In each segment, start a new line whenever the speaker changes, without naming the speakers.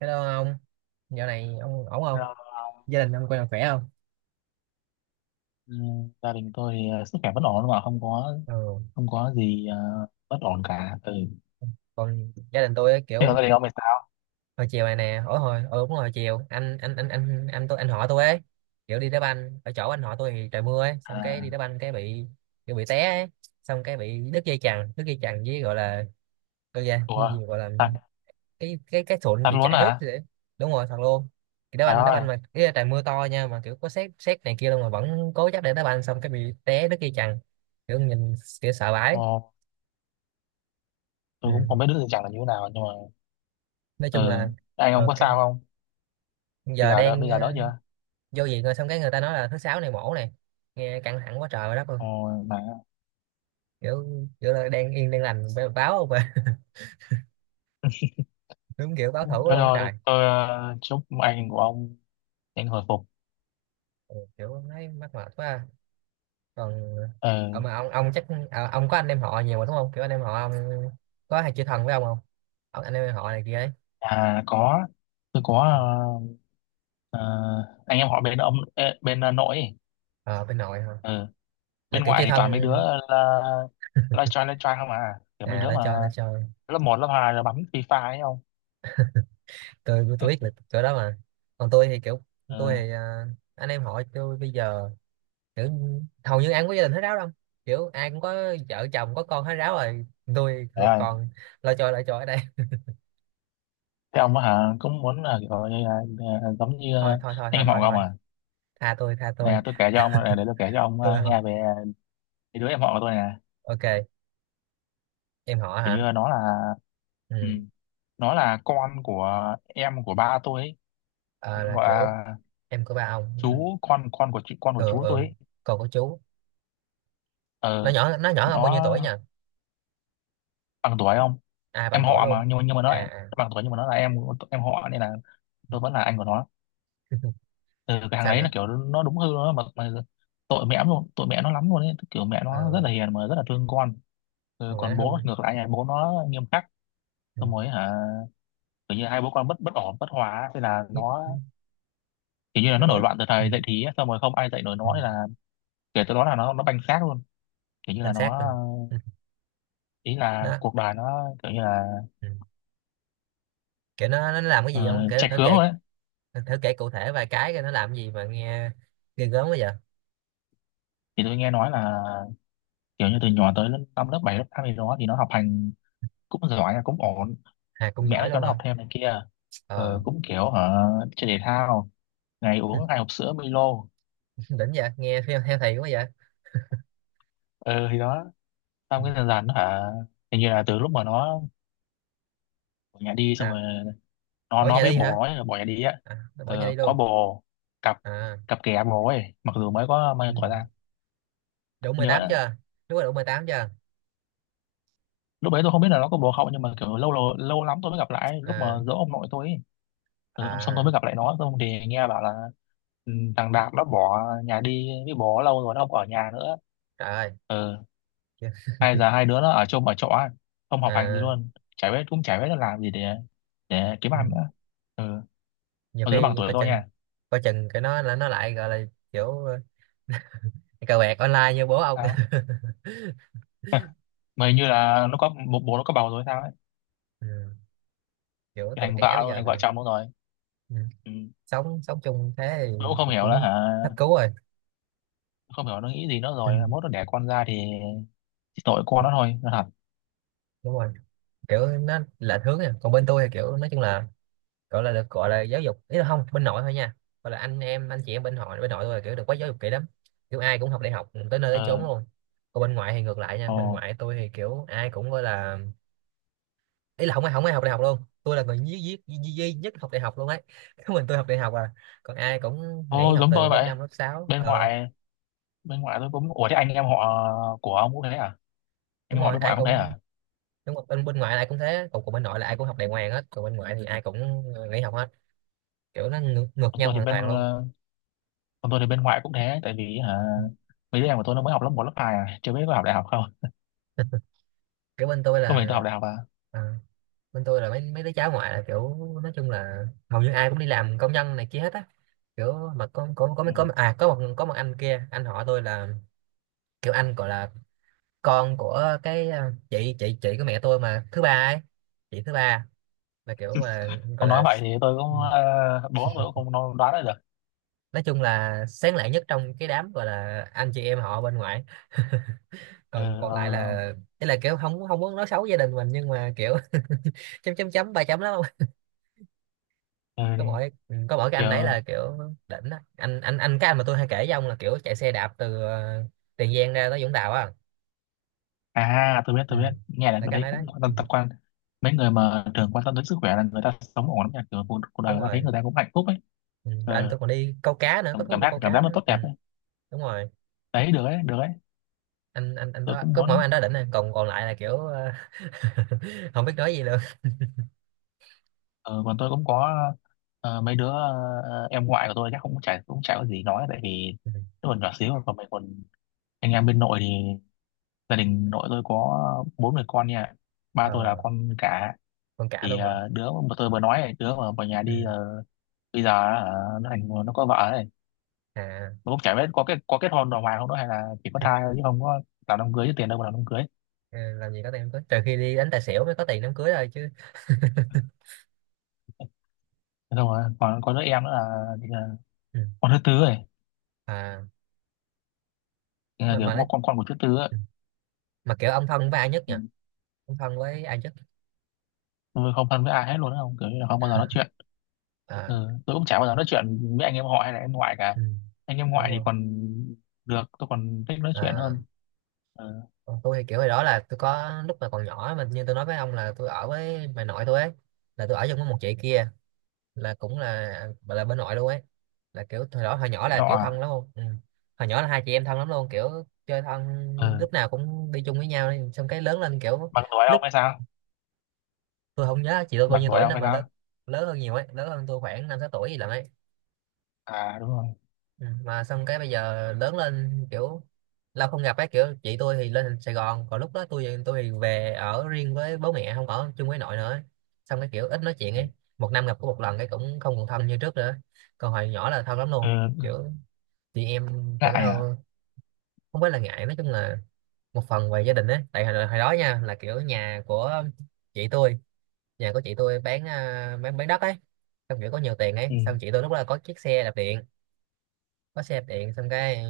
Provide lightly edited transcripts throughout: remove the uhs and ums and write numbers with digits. Hello ông, dạo này ông ổn
Ờ.
không? Gia đình ông coi là khỏe không?
ừ, Gia đình tôi thì sức khỏe vẫn ổn, mà không có
Ừ.
không có gì bất ổn cả. Ừ,
Còn gia đình tôi ấy,
thế còn
kiểu
gia đình ông thì sao?
hồi chiều này nè, hồi hồi ừ, đúng rồi, hồi chiều anh họ tôi ấy, kiểu đi đá banh ở chỗ anh họ tôi thì trời mưa ấy, xong cái đi
À,
đá banh cái bị té ấy. Xong cái bị đứt dây chằng với gọi là cái gì cái
ủa,
gì gọi là
tạt
cái sụn
tạt
bị
luôn
chảy nước
hả?
vậy. Đúng rồi, thật luôn. Thì đá
Trời
banh đá
ơi.
banh mà cái trời mưa to nha, mà kiểu có sét sét này kia luôn mà vẫn cố chấp để đá banh, xong cái bị té đứt dây chằng, kiểu nhìn kiểu sợ vãi.
Ồ, tôi
Ừ.
cũng không biết đứa tình trạng là như thế nào, nhưng mà
Nói chung
ừ,
là
anh ông có
cái
sao không? bây
giờ
giờ đỡ
đang
bây giờ đỡ chưa?
vô viện rồi, xong cái người ta nói là thứ sáu này mổ này, nghe căng thẳng quá trời quá đất luôn,
Ồ. Mà
kiểu kiểu là đang yên đang lành báo không à đúng kiểu báo
thế,
thủ luôn á
thôi
trời.
tôi chúc anh của ông nhanh hồi phục.
Ừ, kiểu thấy mắc mệt quá à. Còn còn
Ừ.
mà ông chắc ông có anh em họ nhiều mà đúng không? Kiểu anh em họ ông có hay chơi thân với ông không? Ông anh em họ này kia ấy.
À có, tôi có, ờ, ờ, anh em họ bên ông, bên nội ấy.
Ờ Bên nội hả?
Ừ,
Là
bên
kiểu
ngoại
chơi
thì
thân.
toàn mấy đứa là live try không à, kiểu mấy đứa
Nó
mà
chơi, nó chơi.
lớp một lớp 2 là bấm FIFA ấy không.
Tôi biết là chỗ đó mà. Còn tôi thì kiểu, tôi
Ừ.
thì à, anh em họ tôi bây giờ kiểu hầu như ai cũng có gia đình hết ráo đâu, kiểu ai cũng có vợ chồng có con hết ráo rồi. Tôi
Thế ơi,
còn lo cho ở đây.
thế ông á hả, cũng muốn là kiểu như là, à, giống như à,
Thôi thôi thôi
anh
thôi
em họ
thôi
của ông
thôi,
à?
tha tôi, tha tôi
Nè, tôi kể cho ông để tôi kể cho ông
tôi không.
nghe về cái đứa em họ của tôi nè.
Ok, em họ
Kiểu như
hả?
là nó là, ừ,
Ừ.
nó là con của em của ba tôi ấy.
Ờ, là
Gọi
kiểu
là
em của ba ông.
chú, con của chị, con của
Ừ,
chú
ừ,
tôi ấy.
còn của chú.
Ờ,
Nó nhỏ hơn bao nhiêu tuổi nhỉ?
nó bằng tuổi không?
À, bằng
Em
tuổi
họ
luôn.
mà, nhưng mà nó
à
lại-
à
bằng tuổi, nhưng mà nó là em họ, nên là tôi vẫn là anh của nó. Ừ, cái thằng
sao
đấy là
nữa?
kiểu nó đúng hư, nó mà tội mẹ luôn, tội mẹ nó lắm luôn ấy. Kiểu mẹ nó rất
ờ
là hiền, mà rất là thương con. Ừ,
mà ngoại
còn
nó hư.
bố ngược lại, nhà bố nó nghiêm khắc.
Ừ.
Xong rồi hả, kiểu như hai bố con bất bất ổn, bất hòa ấy. Thế là
Nhức.
nó
Ừ.
kiểu như là
Nó
nó nổi
bổi.
loạn từ
Ừ.
thời dậy thì ấy. Xong rồi không ai dạy nổi
Ừ.
nó, thế là kể từ đó là nó banh xác luôn. Kiểu như là
Anh
nó,
sát luôn. Ừ.
ý là
Nó.
cuộc đời nó kiểu như là
Ừ. Kiểu nó làm cái gì không kể,
chệch
thử
hướng
kể,
rồi ấy.
thử, thử kể cụ thể vài cái coi nó làm gì mà nghe ghê gớm quá vậy.
Thì tôi nghe nói là kiểu như từ nhỏ tới lớp năm lớp bảy lớp tám gì đó thì nó học hành cũng giỏi, cũng ổn.
À cũng
Mẹ nó
giỏi
cho
luôn
nó học
hả?
thêm này kia. Ờ,
ờ
cũng kiểu hả, chơi thể thao, ngày uống hai hộp sữa Milo.
đỉnh vậy, nghe theo thầy quá vậy.
Ờ thì đó,
Ừ.
xong cái dần dần nó hả, hình như là từ lúc mà nó bỏ nhà đi. Xong
À,
rồi nó
bỏ
nó
nhà
với
đi
bồ
hả?
nó là bỏ nhà đi á.
À, nó bỏ nhà
Ờ,
đi
có
luôn.
bồ, cặp
À.
cặp kè bồ ấy, mặc dù mới có bao nhiêu
Ừ.
tuổi ra.
Đủ
Tôi nhớ
18
đó,
chưa? Đúng rồi, đủ 18 chưa?
lúc đấy tôi không biết là nó có bồ không, nhưng mà kiểu lâu, lâu lắm tôi mới gặp lại, lúc mà
à
giỗ ông nội tôi ấy. Ừ, xong xong tôi mới
à
gặp lại nó, xong thì nghe bảo là ừ, thằng Đạt nó bỏ nhà đi với bố lâu rồi, nó không ở nhà nữa.
Trời ơi.
Ừ,
Chưa.
hai giờ hai đứa nó ở chung ở chỗ ấy, không học hành gì
À.
luôn. Chả biết, cũng chả biết là làm gì để kiếm
Ừ.
ăn nữa. Ừ,
Nhiều
mà đứa bằng
khi
tuổi
coi
tôi
chừng,
nha.
cái nó là nó lại gọi là kiểu cờ bạc online như bố ông
Sao? Mà hình như là nó có bố nó có bầu rồi sao ấy.
ừ. Kiểu tuổi
Thành
trẻ
vợ
bây
rồi,
giờ
thành vợ
mà.
chồng luôn rồi.
Ừ.
Ừ.
sống sống chung thế
Tôi cũng không
thì
hiểu nữa
cũng
hả,
hết cứu rồi.
không hiểu nó nghĩ gì nữa.
Ừ.
Rồi mốt nó đẻ con ra thì chỉ tội con nó thôi, nó thật.
Đúng rồi. Kiểu nó là hướng nè, còn bên tôi thì kiểu nói chung là, gọi là được gọi là giáo dục, ý là không, bên nội thôi nha. Gọi là anh chị em bên họ, bên nội tôi là kiểu được quá giáo dục kỹ lắm, kiểu ai cũng học đại học tới nơi tới chốn
Ờ.
luôn. Còn bên ngoại thì ngược lại nha, bên
Ồ.
ngoại tôi thì kiểu ai cũng gọi là, ý là không ai học đại học luôn. Tôi là người duy nhất học đại học luôn ấy. Có mình tôi học đại học à. Còn ai cũng nghỉ
Ồ,
học
giống
từ
tôi
lớp
vậy.
5 lớp sáu.
Bên
Ờ
ngoại, bên ngoại tôi cũng, ủa, thế anh em họ của ông cũng thế à? Anh
Đúng
em họ
rồi,
bên
ai
ngoại cũng thế
cũng.
à?
Bên bên ngoại là ai cũng thế, còn bên nội là ai cũng học đại ngoan hết, còn bên ngoại thì ai cũng nghỉ học hết, kiểu nó ngược
Còn
nhau
tôi thì
hoàn
bên
toàn luôn.
Còn tôi thì bên ngoại cũng thế, tại vì hả, mấy đứa em của tôi nó mới học lớp một lớp 2 à, chưa biết có học đại học không.
Kiểu bên tôi
Có mình
là
tôi học đại học à.
ờ, bên tôi là mấy mấy đứa cháu ngoại là kiểu nói chung là hầu như ai cũng đi làm công nhân này kia hết á. Kiểu mà có
Ừ.
mấy có à có một anh kia, anh họ tôi là kiểu anh gọi là con của cái chị của mẹ tôi mà thứ ba ấy. Chị thứ ba, là kiểu gọi là, gọi
Ông nói
là
vậy thì tôi
ừ,
cũng, ờ, bố tôi cũng không nói- đoán ra được.
nói chung là sáng lạng nhất trong cái đám gọi là anh chị em họ bên ngoại.
Ừ.
còn Còn lại
Ờ.
là, ý là kiểu không không muốn nói xấu gia đình mình nhưng mà kiểu chấm chấm chấm ba chấm lắm.
ờ,
có mỗi có mỗi cái anh đấy
kiểu,
là kiểu đỉnh đó. Anh Cái anh mà tôi hay kể với ông là kiểu chạy xe đạp từ Tiền Giang ra tới Vũng Tàu á.
tôi biết,
Ừ.
tôi biết. Nghe là
Là cái
tôi
anh
thấy
đấy đấy.
cũng quan
Ừ.
tâm tập quan. Mấy người mà thường quan tâm đến sức khỏe là người ta sống ổn lắm nha. Kiểu cuộc đời
Đúng
người ta thấy
rồi.
người ta cũng hạnh phúc ấy.
Ừ. Rồi anh
Ờ,
tôi còn đi câu cá nữa, có
cảm
thú vui câu
cảm giác
cá
nó
nữa.
tốt
Ừ.
đẹp ấy.
Đúng rồi.
Đấy, được ấy, được ấy.
Anh
Tôi
đó,
cũng
có mỗi
muốn.
anh đó đỉnh này, còn còn lại là kiểu không biết nói gì luôn.
Ờ, còn tôi cũng có mấy đứa, em ngoại của tôi, chắc cũng chả, cũng chả có gì nói, tại vì
Ừ.
nó còn nhỏ xíu. Còn mình, còn anh em bên nội thì gia đình nội tôi có bốn người con nha. Ba tôi là
ờ,
con cả.
con cả
Thì
luôn hả?
đứa mà tôi vừa nói ấy, đứa mà vào nhà
Ừ.
đi bây giờ nó thành, nó có vợ rồi.
À.
Nó cũng chả biết có kết hôn đàng hoàng không đó, hay là chỉ có
Ừ,
thai thôi chứ không có làm đám cưới. Chứ tiền đâu mà làm đám cưới.
làm gì có tiền đám cưới, trừ khi đi đánh tài xỉu mới có tiền đám cưới thôi chứ.
Thế xong rồi còn có đứa em nữa là, thì là
Ừ.
con thứ tư rồi.
À.
Thì là
mà
kiểu
mà, nói,
con của thứ tư ấy.
ừ, mà kiểu ông thân với ai nhất nhỉ?
Ừ.
Ông thân với ai nhất?
Tôi không thân với ai hết luôn á, không, kiểu như là không bao giờ nói chuyện.
À.
Ừ, tôi cũng chả bao giờ nói chuyện với anh em họ hay là em ngoại cả.
Ừ,
Anh em
đúng
ngoại thì
rồi.
còn được, tôi còn thích nói chuyện
à,
hơn. Ừ.
Còn tôi thì kiểu hồi đó là tôi có lúc mà còn nhỏ, mà như tôi nói với ông là tôi ở với bà nội tôi ấy, là tôi ở chung với một chị kia, là cũng là bà là bên nội luôn ấy, là kiểu hồi đó hồi nhỏ
Thì
là
họ
kiểu
à.
thân lắm luôn. Ừ. Hồi nhỏ là hai chị em thân lắm luôn, kiểu chơi thân,
Ừ.
lúc nào cũng đi chung với nhau ấy. Xong cái lớn lên kiểu
Bằng tuổi ông
lúc,
hay sao?
tôi không nhớ chị tôi bao
Bằng
nhiêu
tuổi
tuổi
ông
nữa
hay
mà
sao?
lớn lớn hơn nhiều ấy, lớn hơn tôi khoảng năm sáu tuổi gì lận ấy.
À, đúng rồi.
Ừ, mà xong cái bây giờ lớn lên kiểu lâu không gặp ấy, kiểu chị tôi thì lên Sài Gòn, còn lúc đó tôi thì về ở riêng với bố mẹ, không ở chung với nội nữa, xong cái kiểu ít nói chuyện
Ừ.
ấy. Một năm gặp có một lần, cái cũng không còn thân như trước nữa. Còn hồi nhỏ là thân lắm luôn,
Ừ.
kiểu chị em tưởng
Ngại à?
đâu. Không phải là ngại, nói chung là một phần về gia đình ấy, tại hồi đó nha là kiểu nhà của chị tôi, nhà của chị tôi bán bán đất ấy, xong kiểu có nhiều tiền ấy,
Ừ.
xong chị tôi lúc đó là có chiếc xe đạp điện, có xe đạp điện. Xong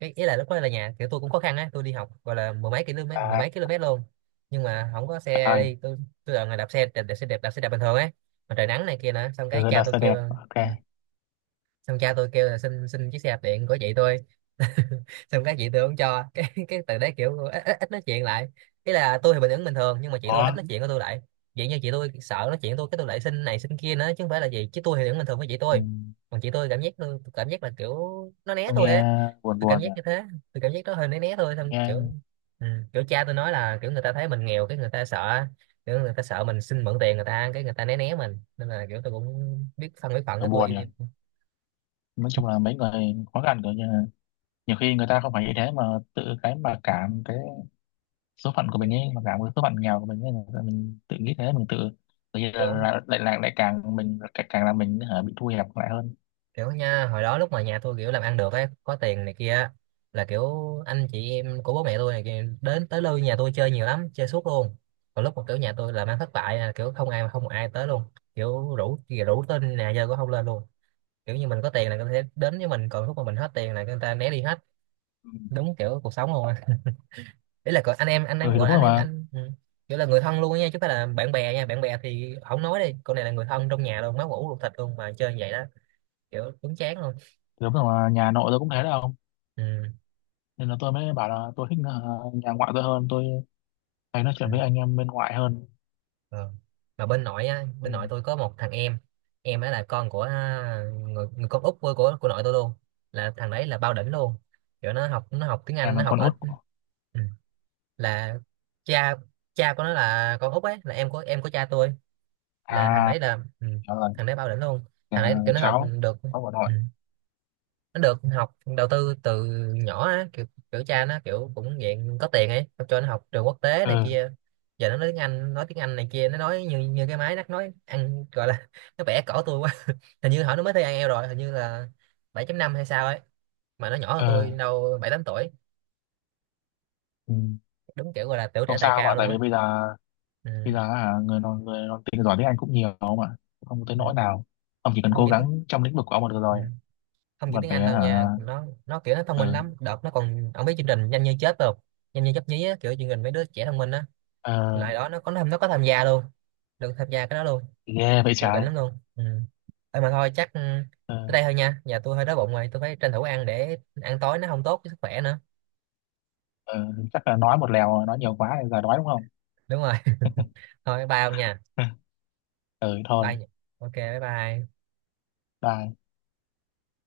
cái ý là lúc đó là nhà kiểu tôi cũng khó khăn á, tôi đi học gọi là mười mấy km, mười
À,
mấy km luôn, nhưng mà không có
trời
xe
ơi.
đi. Tôi đợi là người đạp xe đạp, đạp xe đạp bình thường ấy, mà trời nắng này kia nữa. Xong cái
Ừ,
cha
đặt
tôi
xe
kêu.
đẹp, ok.
Ừ. Xong cha tôi kêu là xin xin chiếc xe đạp điện của chị tôi. Xong cái chị tôi không cho, cái từ đấy kiểu ít nói chuyện lại. Ý là tôi thì bình thường nhưng mà chị tôi ít
Có.
nói chuyện với tôi lại, vậy như chị tôi sợ nói chuyện với tôi, cái tôi lại xin này xin kia nữa, chứ không phải là gì, chứ tôi thì vẫn bình thường với chị
Ừ.
tôi. Còn chị tôi cảm giác tôi cảm giác là kiểu nó né
Tôi
tôi
nghe
ấy.
buồn,
Tôi cảm
buồn nhỉ.
giác như thế. Tôi cảm giác đó hơi né né thôi. Xong kiểu
Nghe
ừ, kiểu cha tôi nói là kiểu người ta thấy mình nghèo cái người ta sợ, kiểu người ta sợ mình xin mượn tiền người ta, cái người ta né né mình, nên là kiểu tôi cũng biết phân biết phận,
thở
cái tôi
buồn
im
nhỉ.
im.
Nói chung là mấy người khó khăn rồi, nhưng mà nhiều khi người ta không phải như thế, mà tự cái mà cảm cái số phận của mình ấy, mà cả một số phận nghèo của mình ấy, là mình tự nghĩ thế. Mình tự, tự nhiên
Kiểu
là- lại lại lại càng mình, càng càng là mình hả, bị thu hẹp lại hơn.
Kiểu nha, hồi đó lúc mà nhà tôi kiểu làm ăn được ấy, có tiền này kia á, là kiểu anh chị em của bố mẹ tôi này kia đến tới lui nhà tôi chơi nhiều lắm, chơi suốt luôn. Còn lúc mà kiểu nhà tôi làm ăn thất bại là kiểu không ai, mà không một ai tới luôn, kiểu rủ rủ tên nhà chơi cũng không lên luôn. Kiểu như mình có tiền là người ta sẽ đến với mình, còn lúc mà mình hết tiền là người ta né đi hết,
Ừ.
đúng kiểu cuộc sống luôn á. Ý là gọi anh
Ừ
em
thì
gọi
đúng
là anh
rồi
em
mà.
anh. Ừ. Kiểu là người thân luôn á nha, chứ không phải là bạn bè nha, bạn bè thì không nói đi con, này là người thân trong nhà luôn, máu mủ ruột thịt luôn mà chơi như vậy đó. Kiểu đúng chán luôn.
Thì đúng rồi mà, nhà nội tôi cũng thế đâu.
Ừ.
Nên là tôi mới bảo là tôi thích nhà ngoại tôi hơn. Tôi hay nói chuyện
Ừ.
với anh em bên ngoại hơn.
Ờ. Mà bên nội á,
Ừ.
bên nội tôi có một thằng em. Em đó là con của người con út của nội tôi luôn, là thằng đấy là bao đỉnh luôn. Kiểu nó học tiếng
Em
Anh, nó
là
học
con
ở.
út của,
Ừ. Là cha cha của nó là con út ấy, là em của cha tôi.
à,
Là thằng đấy là ừ,
đó là
thằng đấy bao đỉnh luôn. Thằng
nhà
đấy kiểu nó học
cháu,
được.
cháu của nội.
Ừ, nó được học đầu tư từ nhỏ á, kiểu cha nó kiểu cũng dạng có tiền ấy, cho nó học trường quốc tế này
Ừ.
kia. Giờ nó nói tiếng Anh, nói tiếng Anh này kia, nó nói như như cái máy, nó nói ăn gọi là nó bẻ cổ tôi quá. Hình như hỏi nó mới thi IELTS rồi, hình như là 7.5 hay sao ấy, mà nó nhỏ hơn
Ừ.
tôi đâu bảy tám tuổi.
Ừ.
Đúng kiểu gọi là tiểu trẻ
Không
tài
sao,
cao
mà tại
luôn
vì
á.
bây giờ,
Ừ.
bây giờ hả, người nói tiếng giỏi tiếng Anh cũng nhiều mà, không tới
Ừ.
nỗi nào. Ông chỉ cần
không
cố
chỉ tiếng
gắng trong lĩnh vực của ông là được
Ừ,
rồi.
không chỉ
Mặt
tiếng Anh
bé
đâu
hả?
nha, nó kiểu nó thông minh
Ờ.
lắm. Đợt nó còn, ông biết chương trình Nhanh Như Chết không? Nhanh Như Chớp Nhí á, kiểu chương trình mấy đứa trẻ thông minh á.
Ờ.
Lại đó nó có tham gia luôn, được tham gia cái đó luôn,
Ghê vậy
kiểu đỉnh
trái.
lắm luôn. Ừ. Thôi chắc ừ,
Ờ.
tới đây thôi nha, nhà tôi hơi đói bụng rồi, tôi phải tranh thủ ăn, để ăn tối nó không tốt với sức khỏe nữa.
Ờ, chắc là nói một lèo, nói nhiều quá nên giờ đói đúng không?
Đúng rồi thôi, bye ông nha.
Ừ,
Bye
thôi,
nha. Ok, bye bye.
bye.